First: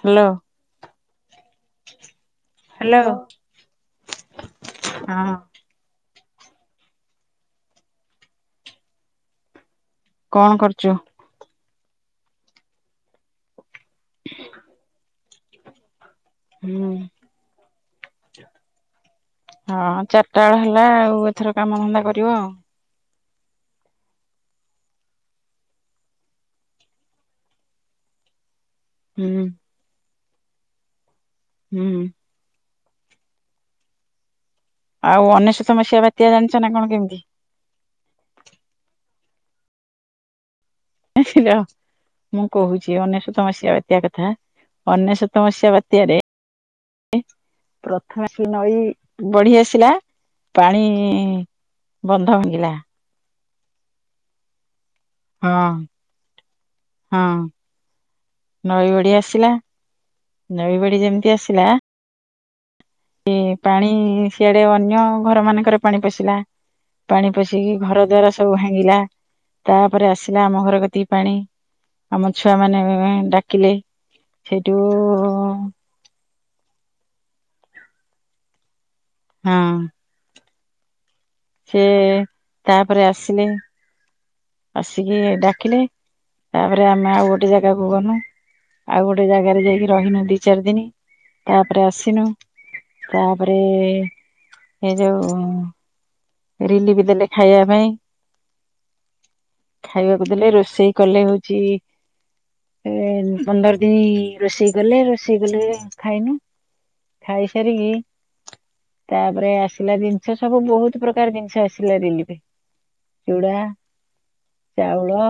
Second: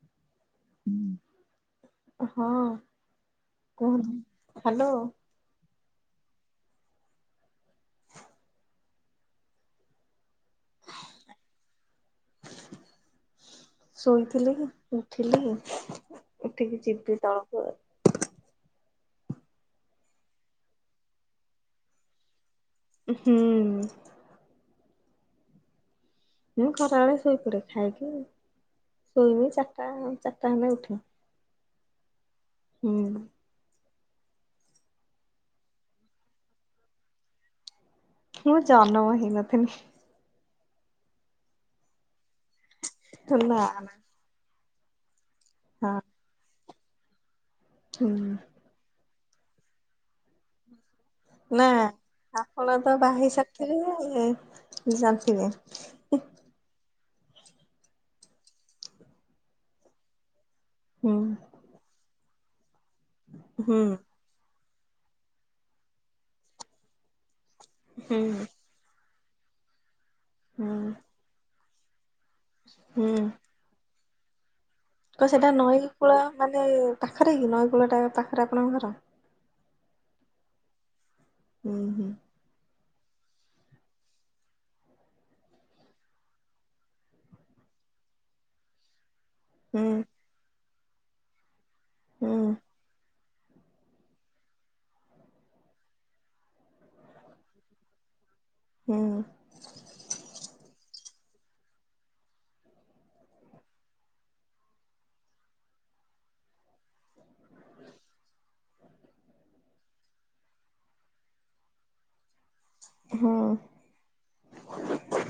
Hello. ହଁ ହଁ। କୁହନ୍ତୁ ହାଲୋ। କଣ କରୁଚୁ? ଶୋଇଥିଲି ଉଠିଲି ଉଠିକି ହୁଁ। ଯିବି ତଳକୁ ଆଉ। ହଁ ଚାରିଟା ବେଳ ହେଲା ଆଉ ଏଥର କାମଧନ୍ଦା କରିବ ଆଉ। ହୁଁ। ମୁଁ ଖରାବେେଳେ ଶୋଇପଡେ ଖାଇକି ହୁଁ ଶୋଇବି ଚାରିଟା- ଚାରିଟା ହେଲେ ଉଠେ। ହୁଁ। ହୁଁ। ଆଉ ଅନେଶତ ମସିହା ବାତ୍ୟା ଜାଣିଚ ନା କଣ କେମିତି? ମୁଁ ଜନମ ହେଇନଥିଲି। ଏଁ-ରହ୍ ମୁଁ କହୁଚି ଅନେଶତ ନା ମସିହା ନା ବାତ୍ୟା କଥା। ଅନେଶତ ମସିହା ହଁ ବାତ୍ୟାରେ ଏ ହୁଁ ପ୍ରଥମେ ସେ ନଈ ବଢି ଆସିଲା ପାଣି ନା ବନ୍ଧ ଭାଙ୍ଗିଲା ଆପଣ ତ ବାହା ହେଇ ସାରିଥିବେ ଉଁ ଜାଣ୍ ହଁ- ହଁ ନଈ ବଢ଼ି ଆସିଲା ନଈ ବଢି ହୁଁ ଯେମିତି ଆସିଲା କି ହୁଁ ପାଣି ସିଆଡେ ଅନ୍ୟ ଘର ମାନଙ୍କରେ ପାଣି ପଶିଲା ପାଣି ପଶିକି ଘର ହୁଁ ଦ୍ଵାର ସବୁ ଭାଙ୍ଗ୍ ଙ୍ଗିଲା ତାପରେ ଆସିଲା ଆମ ହୁଁ ଘର କତିକି ପାଣି। ଆମ ଛୁଆ ମାନେ ହୁଁ ଡାକିଲେ ହେଇଟୁ ତ ସେଟା ନଈକୂଳ ମାନେ ପାଖେରେ କି ନଈକୂଳ ଟା ପାଖେରେ ଆପଣଙ୍କ ଘର? ହଁ। ହୁଁ ସେ ହୁଁ ତାପରେ ଆସିଲେ ଆସିକି ଡାକିଲେ ତାପରେ ଆମେ ଆଉ ଗୋଟେ ଜାଗାକୁ ଗନୁ। ଆଉ ଗୋଟେ ଜାଗାରେ ହୁଁ ଯାଇକି ରହିନୁ ଦି ଚାରି ଦିନି ତାପରେ ଆସିନୁ ହୁଁ ତାପରେ ଏ ଯଉ ରିଲିଫି ଦେଲେ ଖାଇବା ପାଇଁ। ହୁଁ। ଖାଇବାକୁ ଦେଲେ ରୋଷେଇ କଲେ ହଉଚି ଏ ପନ୍ଦର ଦିନି ରୋଷେଇ କଲେ ରୋଷେଇ କଲେ ଖାଇନୁ। ଖାଇ ସାରିକି ତାପରେ ଆସିଲା ଜିନିଷ ସବୁ ବହୁତ୍ ପ୍ରକାର ଜିନିଷ ଆସିଲା ରିଲିଫି ରେ ହୁଁ ଚୁଡା, ଚାଉଳ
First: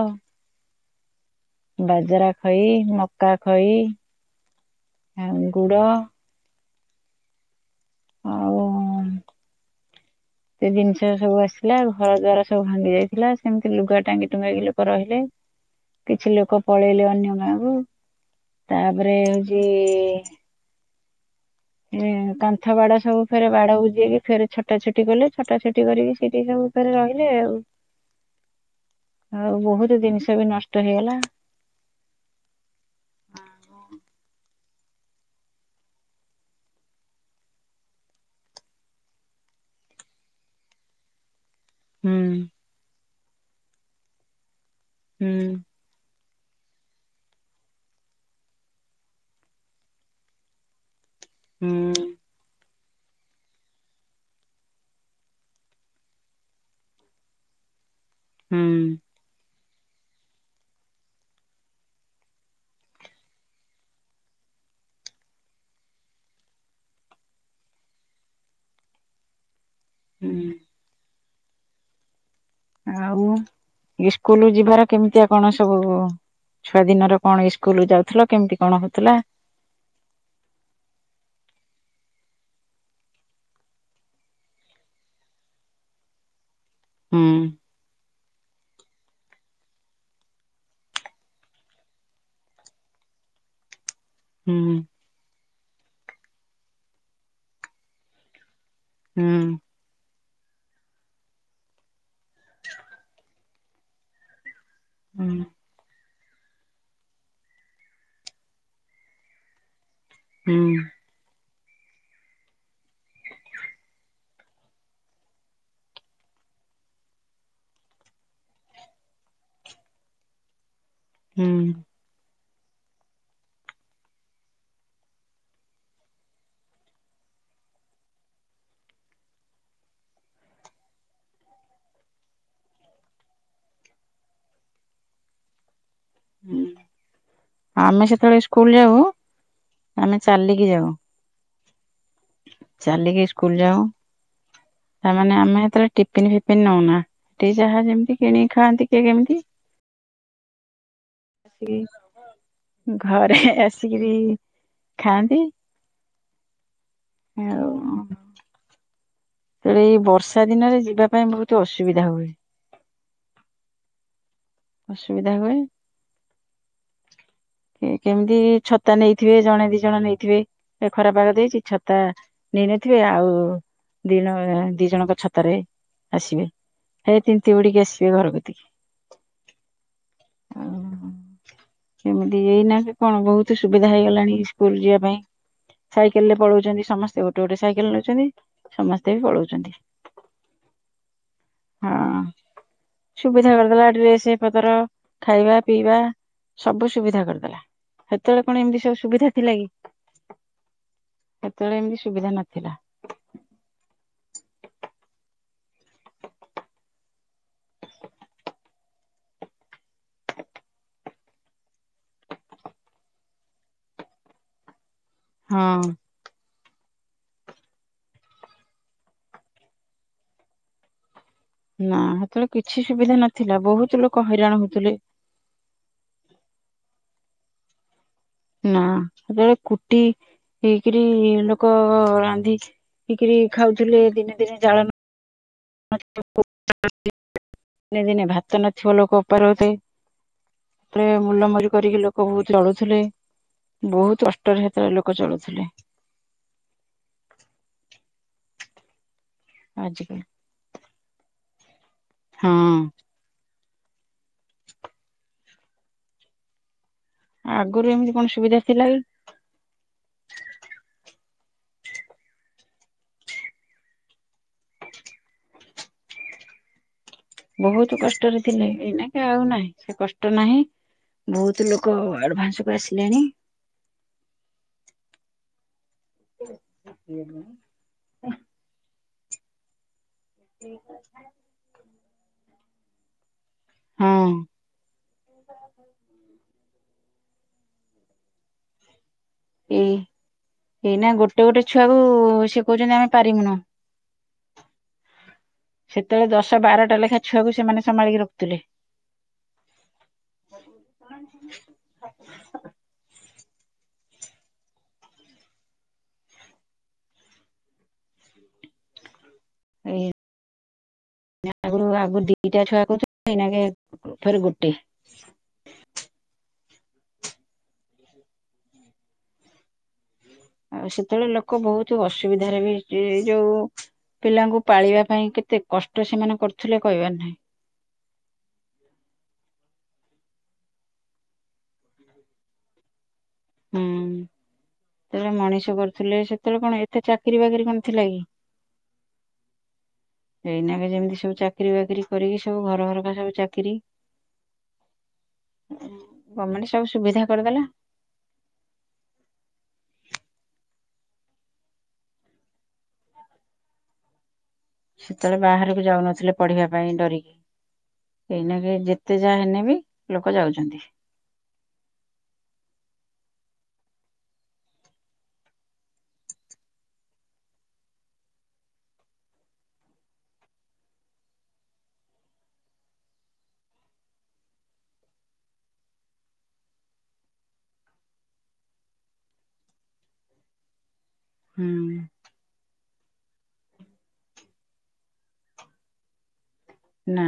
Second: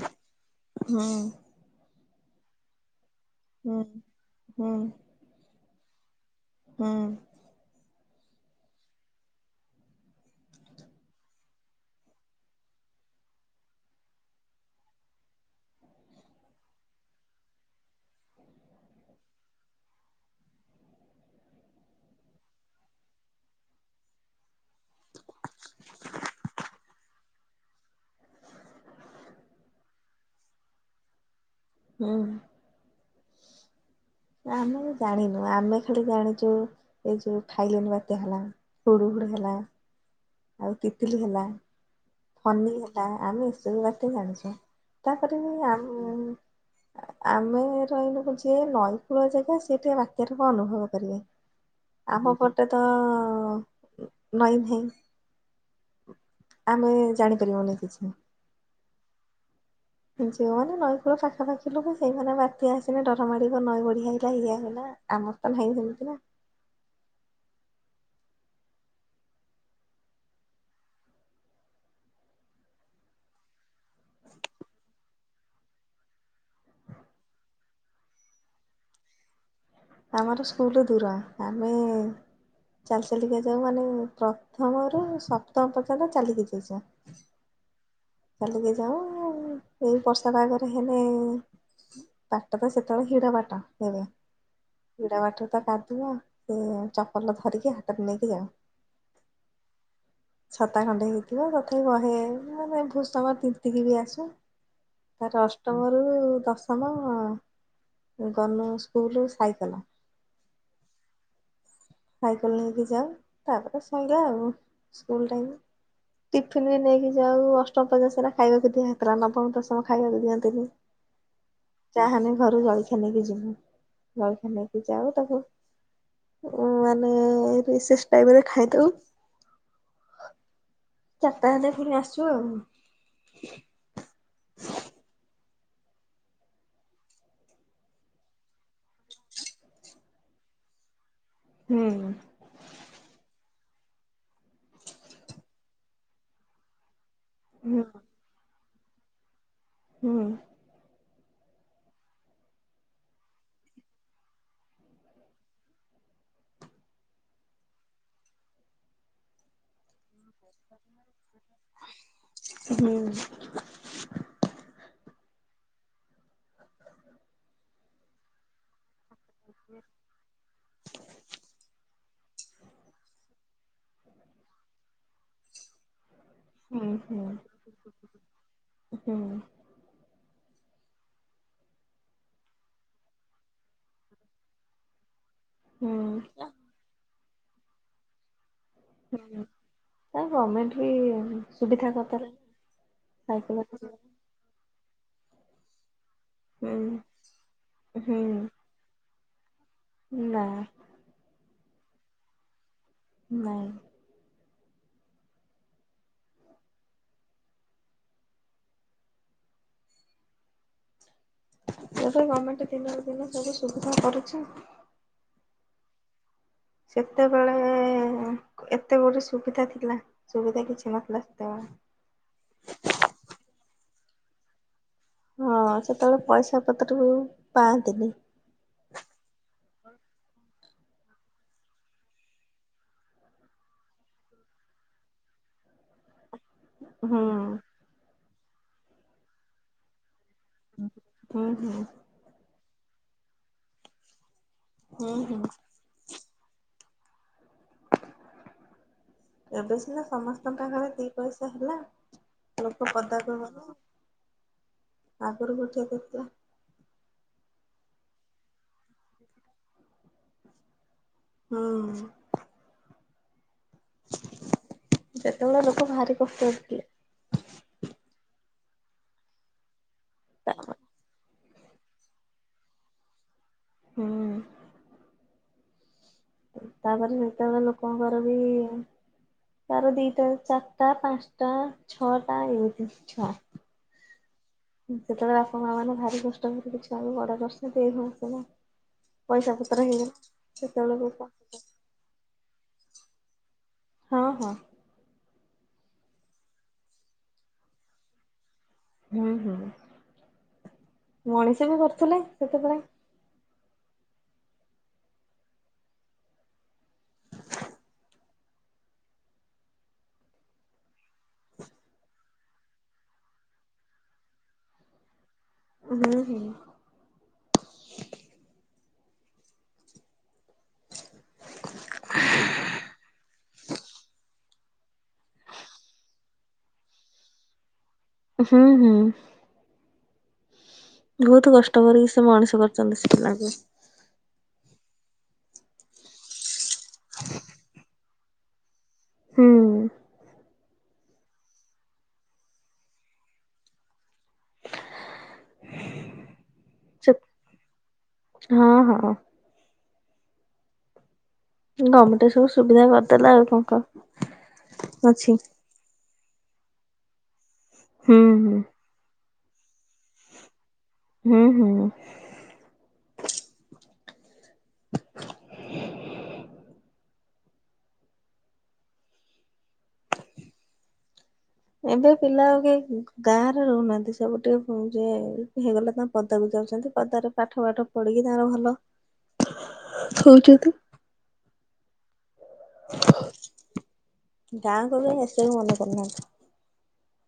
ହୁଁ। ବାଜରା ଖଇ, ମକା ଖଇ, ହୁଁ ଆଉ ଗୁଡ ହୁଁ। ଆଉ ସେ ଜିନିଷ ସବୁ ଆସିଲା ଘର ଦ୍ୱାର ସବୁ ଭାଙ୍ଗି ଯାଇଥିଲା ସେମିତି ଲୁଗା ଟାଙ୍ଗି ଟୁଙ୍ଗାକି ଲୋକ ରହିଲେ କିଛି ଲୋକ ପଳେଇଲେ ଅନ୍ୟ ଗାଁ କୁ ତାପରେ ହଉଚି ଏ କାନ୍ଥ ବାଡ ସବୁ ଫେରେ ବାଡ ବୁଜେଇକି ଫେର୍ ଛଟା ଛଟି କଲେ ଛଟା ଛଟି କରିକି ସେଇଠି ସବୁ ଫେରେ ରହିଲେ ଆଉ। ହଁ ଆଉ ବହୁତ୍ ଜିନିଷ ବି ନଷ୍ଟ ହେଇଗଲା। ହୁଁ। ଆମେ ଜାଣିନୁ ଆମେ ଖାଲି ଜାଣିଚୁ ଏଇ ଯଉ ଫାଇଲିନି ବାତ୍ୟା ହେଲା ହୁଡ୍ ହୁଡ୍ ହେଲା ଆଉ ତିତିଲି ହେଲା ହୁଁ। ହେଲା ଆମେ ଏସବୁ ବାଟ ଜାଣିଚୁ ହୁଁ ତାପରେ ବି ଆମ୍ ଆମେ ରହିଲୁ ଯିଏ ନଈକୂଳ ଜାଗା ସେ ଟିକେ ବାତ୍ୟାର କଣ ଅନୁଭବ କରିବ। ହୁଁ ଆମ ପଟେ ତ ନଈ ନାହିଁ। ଆମେ ଜାଣିପାରିବୁନି କିଛି। ହୁଁ। ଯଉ ମାନେ ନଈକୁଲ ପାଖାପାଖି ଲୋକ ସେଇ ମାନେ ବାତ୍ୟା ଆସିିଲେ ଡ଼ର ମାଡିବ ନଈ ବଢିଆ ଆଇଲା ଇଏ ଆଇଲା। ଆମର ତ ନାହିଁ ସେମିତି ନା। ହୁଁ। ଆଉ ଇସ୍କୁଲ ଯିବାର କେମିତିଆ କଣ ସବୁ। ଛୁଆ ଦିନର କଣ ସ୍କୁଲ ଯାଉଥିଲ କେମିତି କଣ ହଉଥିଲା। ଆମର ସ୍କୁଲ ଦୂର ଆମେ ଚାଲି ଚାଲିକା ଯାଉ ମାନେ ପ୍ରଥମରୁ ସପ୍ତମ ପର୍ଯ୍ୟନ୍ତ ଚାଲିକି ଯାଇଛ ହୁଁ। ଚାାଲିକି ଯାଉ ଏଇ ବର୍ଷା ପାଗରେ ହେଲେ। ବାଟ ତ ସେତେବେଳେ ହିର ବାଟ [unintelligible] ହୁଁ। ପିଢ ବାଟ ତ କାଦୁଅ ସେ ଚପଲ ଧରିକି ହାତରେ ନେଇକି ଯାଅ। ହୁଁ। ଛତା ଖଣ୍ଡେ ହେଇଥିବ ତଥାପି ବହେ ମାନେ ଭୁସ ତିନ ଏତିକି ବି ଆସୁ ହୁଁ ତାର ଅ ଅଷ୍ଟମରୁ ଦଶମ ଗଲୁ ସ୍କୁଲୁ ସାଇକଲ। ହୁଁ। ସାଇକେଲ ନେଇକି ଯାଉ ତାପରେ ଶଇଲା ଆଉ ସ୍କୁଲ ଟାଇମ୍। ଟିଫିନ ବି ନେଇକି ଯାଉ ଅଷ୍ଟମ [unintelligible] ଖାଇବାକୁ ଦିଆ ହେଉଥିଲା ନବମ ଦଶମ ଖାଇବାକୁ ଦିଅନ୍ତିନି। ହୁଁ। ଚାହାନି ଘରୁ ଜଳଖିଆ ନେଇକି ଯିବୁ ଜଳଖିଆ ନେଇକି ଯାଉ ତାକୁ ମାନେ ରେଶେସ୍ ଟାଇମରେ ଖାଇଦଉ। ଚାରିଟା ହେଲେ ପୁଣି ଆସୁ ଆଉ। ହୁଁ। ଆମେ ସେତେବେଳେ ସ୍କୁଲ ଯାଉ ଆମେ ଚାଲିକି ଯାଉ। ହୁଁ। ଚାଲିକି ସ୍କୁଲ ଯାଉ ତାମାନେ ଆମେ ହେତେବେଳେ ଟିଫିନ ଫିଫିନ ନଉନା। ହୁଁ ଯାହା ଯେମିତି କିଣିି ଖାଆନ୍ତି କିଏ କେମିତି। ହୁଁ। ଘରେ ଆସିକିରି ଖାଆନ୍ତି। ଆଉ। ରେ ଏଇ ବର୍ଷା ଦିନରେ ଯିବା ପାଇଁ ବହୁତ ଅସୁବିଧା ହୁଏ। ହୁଁ। ଅସୁବିଧା ହୁଏ କେମିତି ଛ ତା ନେଇଥିବେ ଜଣେ ଦି ଜଣ ନେଇଥିବେ ଖରାପାଗ ଦେଇଛି ଛତ ଛତା ନେଇନଥିବେ ଆଉ ଦି ଜଣ ଦି ଜଣଙ୍କ ଛତାରେ ଆସିବେ। ହୁଁ ହୁଁ ହେଇ ତିନ୍ତି ବୁଡିକି ଆସିବେ ଘରକତିକି। ହୁଁ। ଓହୋ କେମିତି ଏଇନା କି କଣ ବହୁତ ସୁବିଧା ହେଇଗଲାଣି ସ୍କୁଲ ଯିବା ପାଇଁ। ସାଇକେଲ ରେ ହୁଁ। ପଳଉଛନ୍ତି ସମସ୍ତେ ଗୋଟେ ଗୋଟେ ସାଇକେଲ ନଉଛନ୍ତି। ହୁଁ ଗମେଣ୍ଟ ବି ସୁବିଧା ହଁ କରିଦେଲେ। ସୁବିଧା କରିଦେଲା ଡ୍ରେସ ପତର ଖାଇବା ପିଇବା। ହୁଁ ସବୁ ସୁବିଧା କରିଦେଲା ହୁଁ ହେତେବେଳେ କଣ ଏମିତି ସବୁ ସୁବିଧା ଥିଲା କି। ନା। ହେତେବେଳେ ଏମିତି ସୁବିଧା ନଥିଲା। ନାଇଁ। ଏଭେ ଗମେଣ୍ଟ ଦିନକୁ ଦିନ ସବୁ ସୁବିଧା କରୁଛି। ହଁ। ସେତେବେଳେ ଏତେ ଗୋଟେ ସୁବିଧା ଥିଲା ସୁବିଧା କିଛି ନଥିଲା। ସେତେବେଳେ ନା ସେତେବେଳେ କିଛି ସୁବିଧା ନଥିଲା ବହୁତ ଲୋକ ହଇରାଣ ହଉଥିଲେ। ହଁ ସେତେବେଳେ ପଇସାପତ୍ରକୁ ପାଆନ୍ତିନି ନା ସେତେବେଳେ କୁଟି ହେଇକିରି ଲୋକ ରାନ୍ଧି ହେଇକରି ଖାଉଥିଲେ ଦିନେ ଦିନେ ଜାଳ [unintelligible] ହୁଁ। ଦିନେ ଦିନେ ଭାତ ନଥିବ ଲୋକ ଉପା ରହୁଥିବେ ତାପରେ ହୁଁ ମୁଲମୁଲି କରିକି ଲୋକ ବହୁତ ଚଳୁଥିଲେ ବହୁତ କଷ୍ଟରେ ସେତବେଳେ ହୁଁ ଲୋକ ହୁଁ ଚଳୁଥିଲେ। ଏବେ ସିନା ଆଜିକାଲି ସମସ୍ତଙ୍କ ପାଖରେ ଦି ପଇସା ହେଲା। ହଁ ଲୋକ ପଦା କ ଆଗରୁ କରିଚ ତତୁଆ ଆଗରୁ ଏମିତି କଣ ସୁବିଧା ଥିଲା କି ହୁଁ [unintelligible] ସେତେବେଳେ ଲୋକ ବାହାରି କଷ୍ଟରେ ଥିଲେ ବହୁତ କଷ୍ଟରେ ଥିଲେ ଏଇନାକ ଆଉ ନାହିଁ ସେ କଷ୍ଟ ନାହିଁ ବହୁତ ଲୋକ ଆଡଭାନ୍ସକୁ ଆସିଲେଣି ହୁଁ। ତାପରେ ସେତେବେଳେ ଲୋକଙ୍କର ବି ସାର ଦିଟା ଚାରଟା, ପାଞ୍ଚଟା, ଛଅଟା, ଏମିତି ଛଅ ହଁ। ସେତେବେଳେ ବାପା ମା ମାନେ ଭାରି କଷ୍ଟ କରି ଛୁଆ କୁ ବଡ଼ କରିଛନ୍ତି। ଏଇ ମଶନ ପଇସା ପତ୍ର ହେଇ ସେତେବେଳେ ପଇସା ଛୁଆକୁୁ ସେ କହୁଛନ୍ତି ଆମେ ପାରିବୁନୁ। ହଁ ହଁ। ସେତେବେଳେ ଦଶ ବାରଟା ଲେଖା ଛୁଆକୁ ସେମାନେ ସମ୍ଭାଳିକି ରଖୁଥିଲେ। ହୁଁ ହୁଁ ମଣିଷ ବି କରୁଥିଲେ, ସେତେବେଳେ। [unintelligible] ଆଗରୁ ଆଗରୁ ଦି ଦିଟା ଛୁଆ କରୁଥିଲେ କି ନାହିଁ ଏବେ ଫେରେ ଗୋଟେ [unintelligible] ଆଉ ସେତେବେଳେ ଲୋକ ବହୁତ ଅସୁବିଧାରେ ବି ସେ ଯୋଉ ପିଲାଙ୍କୁ ପାଳିବା ପାଇଁ କେତେ କଷ୍ଟ ସେମାନେ କରୁଥିଲେ କହିବାର ନାହିଁ। ହୁଁ ହୁଁ। ବହୁତ କଷ୍ଟ କରିକି ସେ ମଣିଷ କରିୁଛନ୍ତି ସେ ପିଲାକୁ। ହୁଁ ସେତେବେଳେ ମଣିଷ କରୁଥିଲେ ସେତେବେଳେ କଣ ଏତେ ଚାକିରିୀ ବାକିରି କଣ ଥିଲା କି? ହୁଁ। ଏଇନାକେ ଯେମିତି ସବୁ ଚାକିରି ବାକିରି କରିକି ସବୁ ଘର ଘରକା ସବୁ ଚାକିରି। ଗମେଣ୍ଟ ସବୁ ସେ ସୁବିଧା କରିଦେଲା। ହଁ ହଁ। ଗମେଣ୍ଟ ସବୁ ସୁବିଧା କରିଦେଲା ଆଉ କଣ କ ସେତେବେଳେ ବାହାରକୁ ଯାଉନଥିଲେ ପଢିବା ପାଇଁ ଡରିକି। ହୁଁ ହୁଁ ଏଇନା କେ ଯେ ଏତେ ଯାହା ହେଲେ ବି ଲୋକ ଯାଉଛନ୍ତି। ହୁଁ ହୁଁ। [inaudible] ଏବେ ପିଲା ଆଉ କି ଗାଁ ରେ ରହୁନାହାନ୍ତି ସବୁ ଟିକେ ଯ ହେଇଗଲା ତା ପଦାକୁ ଯାଉଛନ୍ତି ପଦାରେ ପାଠ ବାଠ ପଢିକି ତାର ଭଲ ହଉଛନ୍ତି। ହୁଁ। ଗାଁ କୁ ଆଉ ଆସିବାକୁ କେହି ମନ କରୁନାହାନ୍ତି। ନା।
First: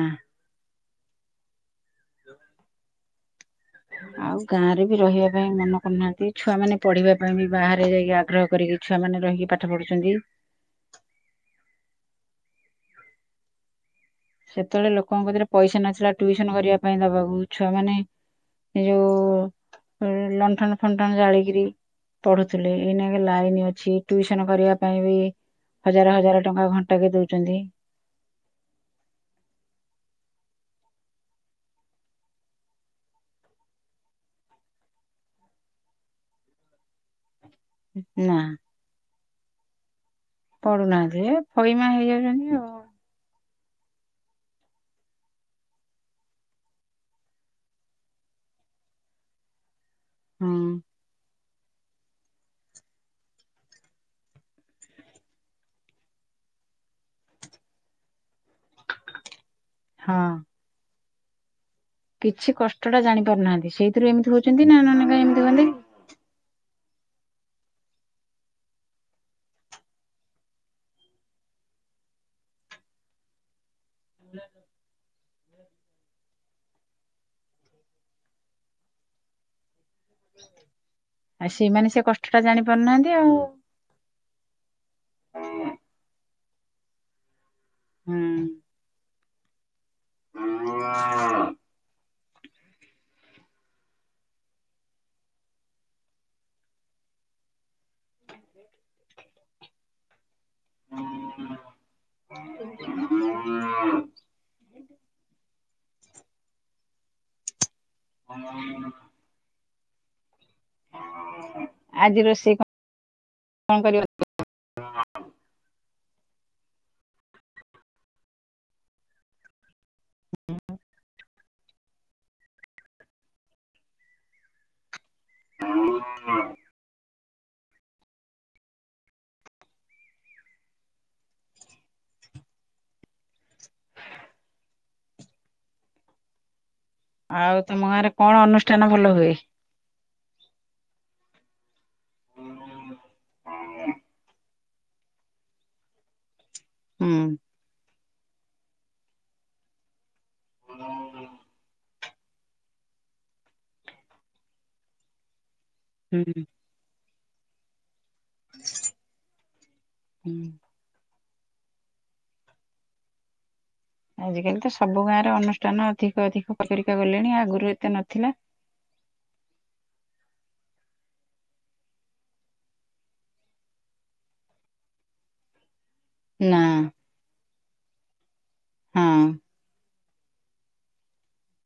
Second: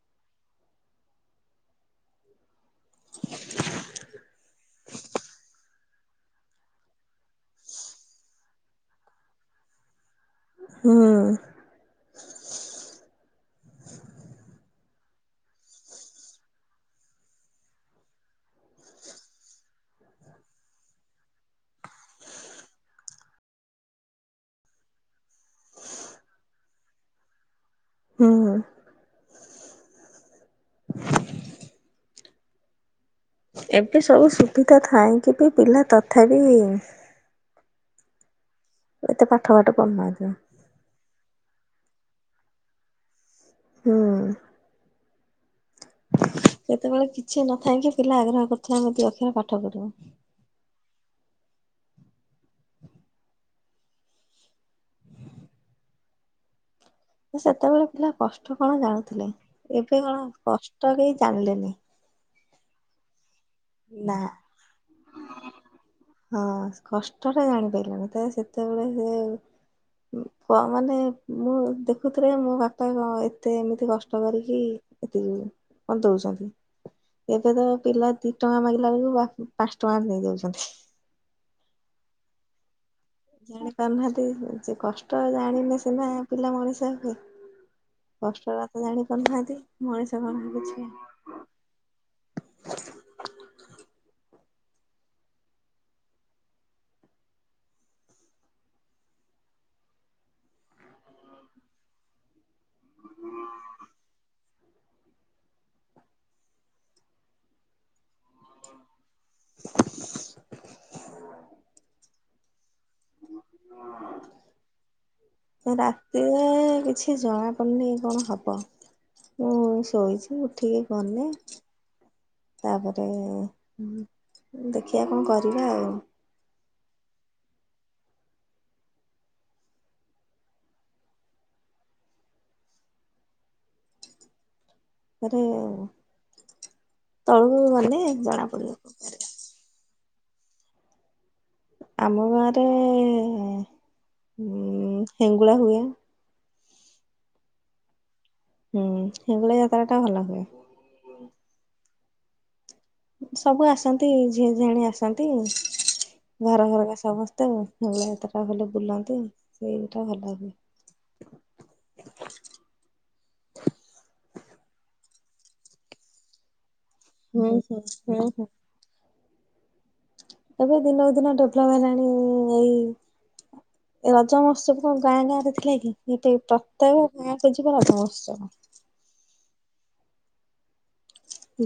[inaudible] ଆଉ ଗାଁରେ ବି ରହିବା ପାଇଁ ମନ କରୁନାହାଁନ୍ତି ଛୁଆମାନେ ପଢ଼ିବା ପାଇଁ ବି ବାହାରେ ଯାଇକି ଆଗ୍ରହ କରିକି ଛୁଆମାନେ ରହିି କି ପାଠ ପଢ଼ୁଛନ୍ତି। ହୁଁ। ସେତେବେଳେ ଲୋକଙ୍କ ପାଖରେ ପଇସା ନଥିଲା ଟ୍ଯୂସନ କରିବା ପାଇଁ ଦବାକୁ ଛୁଆମାନେ ଏ ଯୋଉ ଲଣ୍ଠନ ଫଣ୍ଟନ ଜାଳିକିରି ପଢୁଥିଲେ। ଏଇନା ଲାଇନ ଅଛି ଟିଉସନ କରିବା ପାଇଁ ବି ହଜାର ହଜାର ଟଙ୍କା ଘଣ୍ଟା କେ ଦଉଛନ୍ତି। ହୁଁ। ଏବେ ସବୁ ସୁବିଧା ଥାାଇଁ କି ବି ପିଲା ତଥାପ ନା। ଏତେ ପାଠ ବାଠ ପଢୁନାହାନ୍ତି ଆଉ। ପଡୁନାହାନ୍ତି ଫଇମା ହେଇଯାଉଛନ୍ତି ଆଉ। ହୁଁ। ସେତେବେଳେ କିଛି ନଥାାଇ କିି ପିଲା ଆଗ୍ରହ କରିୁଥିଲେ ଆମେ ଦିଅକ୍ଷର ପାଠ ପଢି ବୁ। ହଁ। ସେତେବେଳେ ପିଲା କଷ୍ଟ କଣ ଜାଣୁଥିଲେ ଏବେ କଣ ହଁ। କଷ୍ଟ କେହି ଜାଣିଲେନି। କିଛି କଷ୍ଟଟା ଜାଣି ପାରୁନାହାନ୍ତି ସେଇଥିରୁ ନା ଏମିତି ହଉଛନ୍ତି ନା ନହଲେ କାଇଁ ଏମିତି ହୁଅନ୍ତି କି। ହଁ କଷ୍ଟ ଟା ଜାଣି ପାରିବନି ତ ସେତେବେଳେ ହୁଏ। କ ମାନେ ମୁଁ ଦେଖୁଥିଲି ମୋ ବାପା କଣ ଏତେ ଏମିତି କଷ୍ଟ କରିକି। ଏତିକି କଣ ଦଉଛନ୍ତି ଏବେ ତ ପିଲା ଦି ଟଙ୍କା ମାଗିଲା ବେଳକୁ ପାଞ୍ଚ ଟଙ୍କା ଦେ। ଆଉ ସେମାନେ ସେ କଷ୍ଟ ଟା ଜାଣି ପାରୁନାହାନ୍ତି ଆଉ। ଜାଣି ପାରୁନାହାନ୍ତି ସେ କଷ୍ଟ ଜାଣିଲେ ସିନା ପିଲା ମଣିଷ ହେବେ। କଷ୍ଟ ହୁଁ। ଟା ଏତେ ଜାଣିପାରୁନାହାନ୍ତି ମଣିଷ କଣ କିଛି [inaudible] [inaudible] [inaudible] ଆଜି ରୋଷେଇ କଣ କଣ କରିବା? ରାତିରେ କିଛି ଜଣା ପଡିନି କଣ ହବ? ମୁଁ ଶୋଇଛି ଉଠିକି ଗଲେ ତାପରେ ଦେଖିଆ କଣ କରିବା ଆଉ। [inaudible] ଘରେ ଆଉ ଆଉ ତଳୁକୁ ତମ ଗଲେ ଗାଁରେ କଣ ଜଣା ଅନୁଷ୍ଠାନ ଭଲ ପଡିବ। ହୁଏ? ଆମ ଗାଁରେ ଉ ହେଙ୍ଗୁଳା ହୁଏ। ହୁଁ ହୁଁ ହେଙ୍ଗୁଳା ଯାତ୍ରା ଟା ଭଲ ହୁଏ। [inaudible] ସବୁ ଆସନ୍ତି ଝିଅ ଝୁଆଣି ଆସନ୍ତି ହୁଁ ଘର ଘରକା ସମସ୍ତେ ଆଉ ମୋ ଭଳିଆ ଏତଟା ଭଲେ ବୁଲାନ୍ତି ଆଉ ସେଇଟା ଭଲ ହୁଁ। ହୁଏ। ଆଜିକାଲି ତ ସବୁ ଗାଁରେ ଅନୁଷ୍ଠାନ ଅଧିକ ଅଧିକ ଉପରକୁ ହେରିକା ଗଲେଣି ହୁଁ ଆଗରୁ ହୁଁ ଏତେ ହୁଁ ନଥିଲା। ହୁଁ ଏବେ ଦିନକୁ ଦିନ ଡେଭଲପ ହେଲାଣି ଏଇ ରଜ ମହୋତ୍ସବ କଣ ଗାଁ ଗାଁ ରେ ଥିଲା କି ଏବେ ନା ପ୍ରତ୍ୟେକ ଗାଁକୁ ଯିବ ରଜ ମହୋତ୍ସବ। ହଁ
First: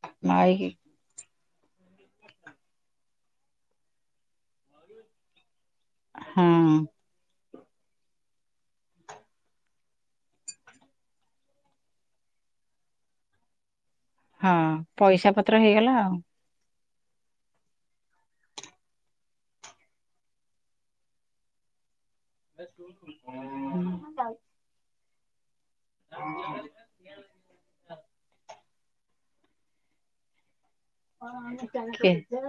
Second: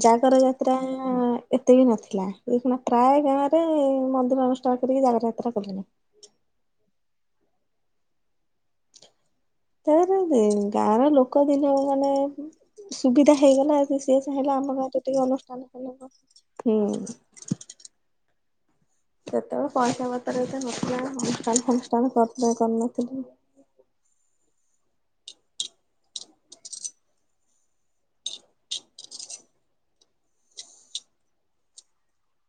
ଜାଗର ମାଇକି ଯାତ୍ରା ଏତେ ବି ନଥିଲା ପ୍ରାୟ ଗାଁ ରେ ମନ୍ଦିର ଅନୁଷ୍ଠାନ କରିକି ଜାଗର ଯାତ୍ରା କଲେଣି। ହଁ ତାର ଗାଁର ଲୋକ ଦିନ ମାନେ ସୁବିଧା ହେଇଗଲା। ସେ ଚାହିଁଲେ ହଁ ଆମ ଗାଁରେ ଟିକେ ପଇସା ପତ୍ର ଅନୁଷ୍ଠାନ ହେଇଗଲା ଖୋଲା ଆଉ। ହବ। ସେତେବେଳେ ପଇସା ପତ୍ର ଏତେ ଅନୁଷ୍ଠାନ ଫାନୁଷ୍ଠାନ କରିୁନଥିଲେ। [inaudible] କିଏ?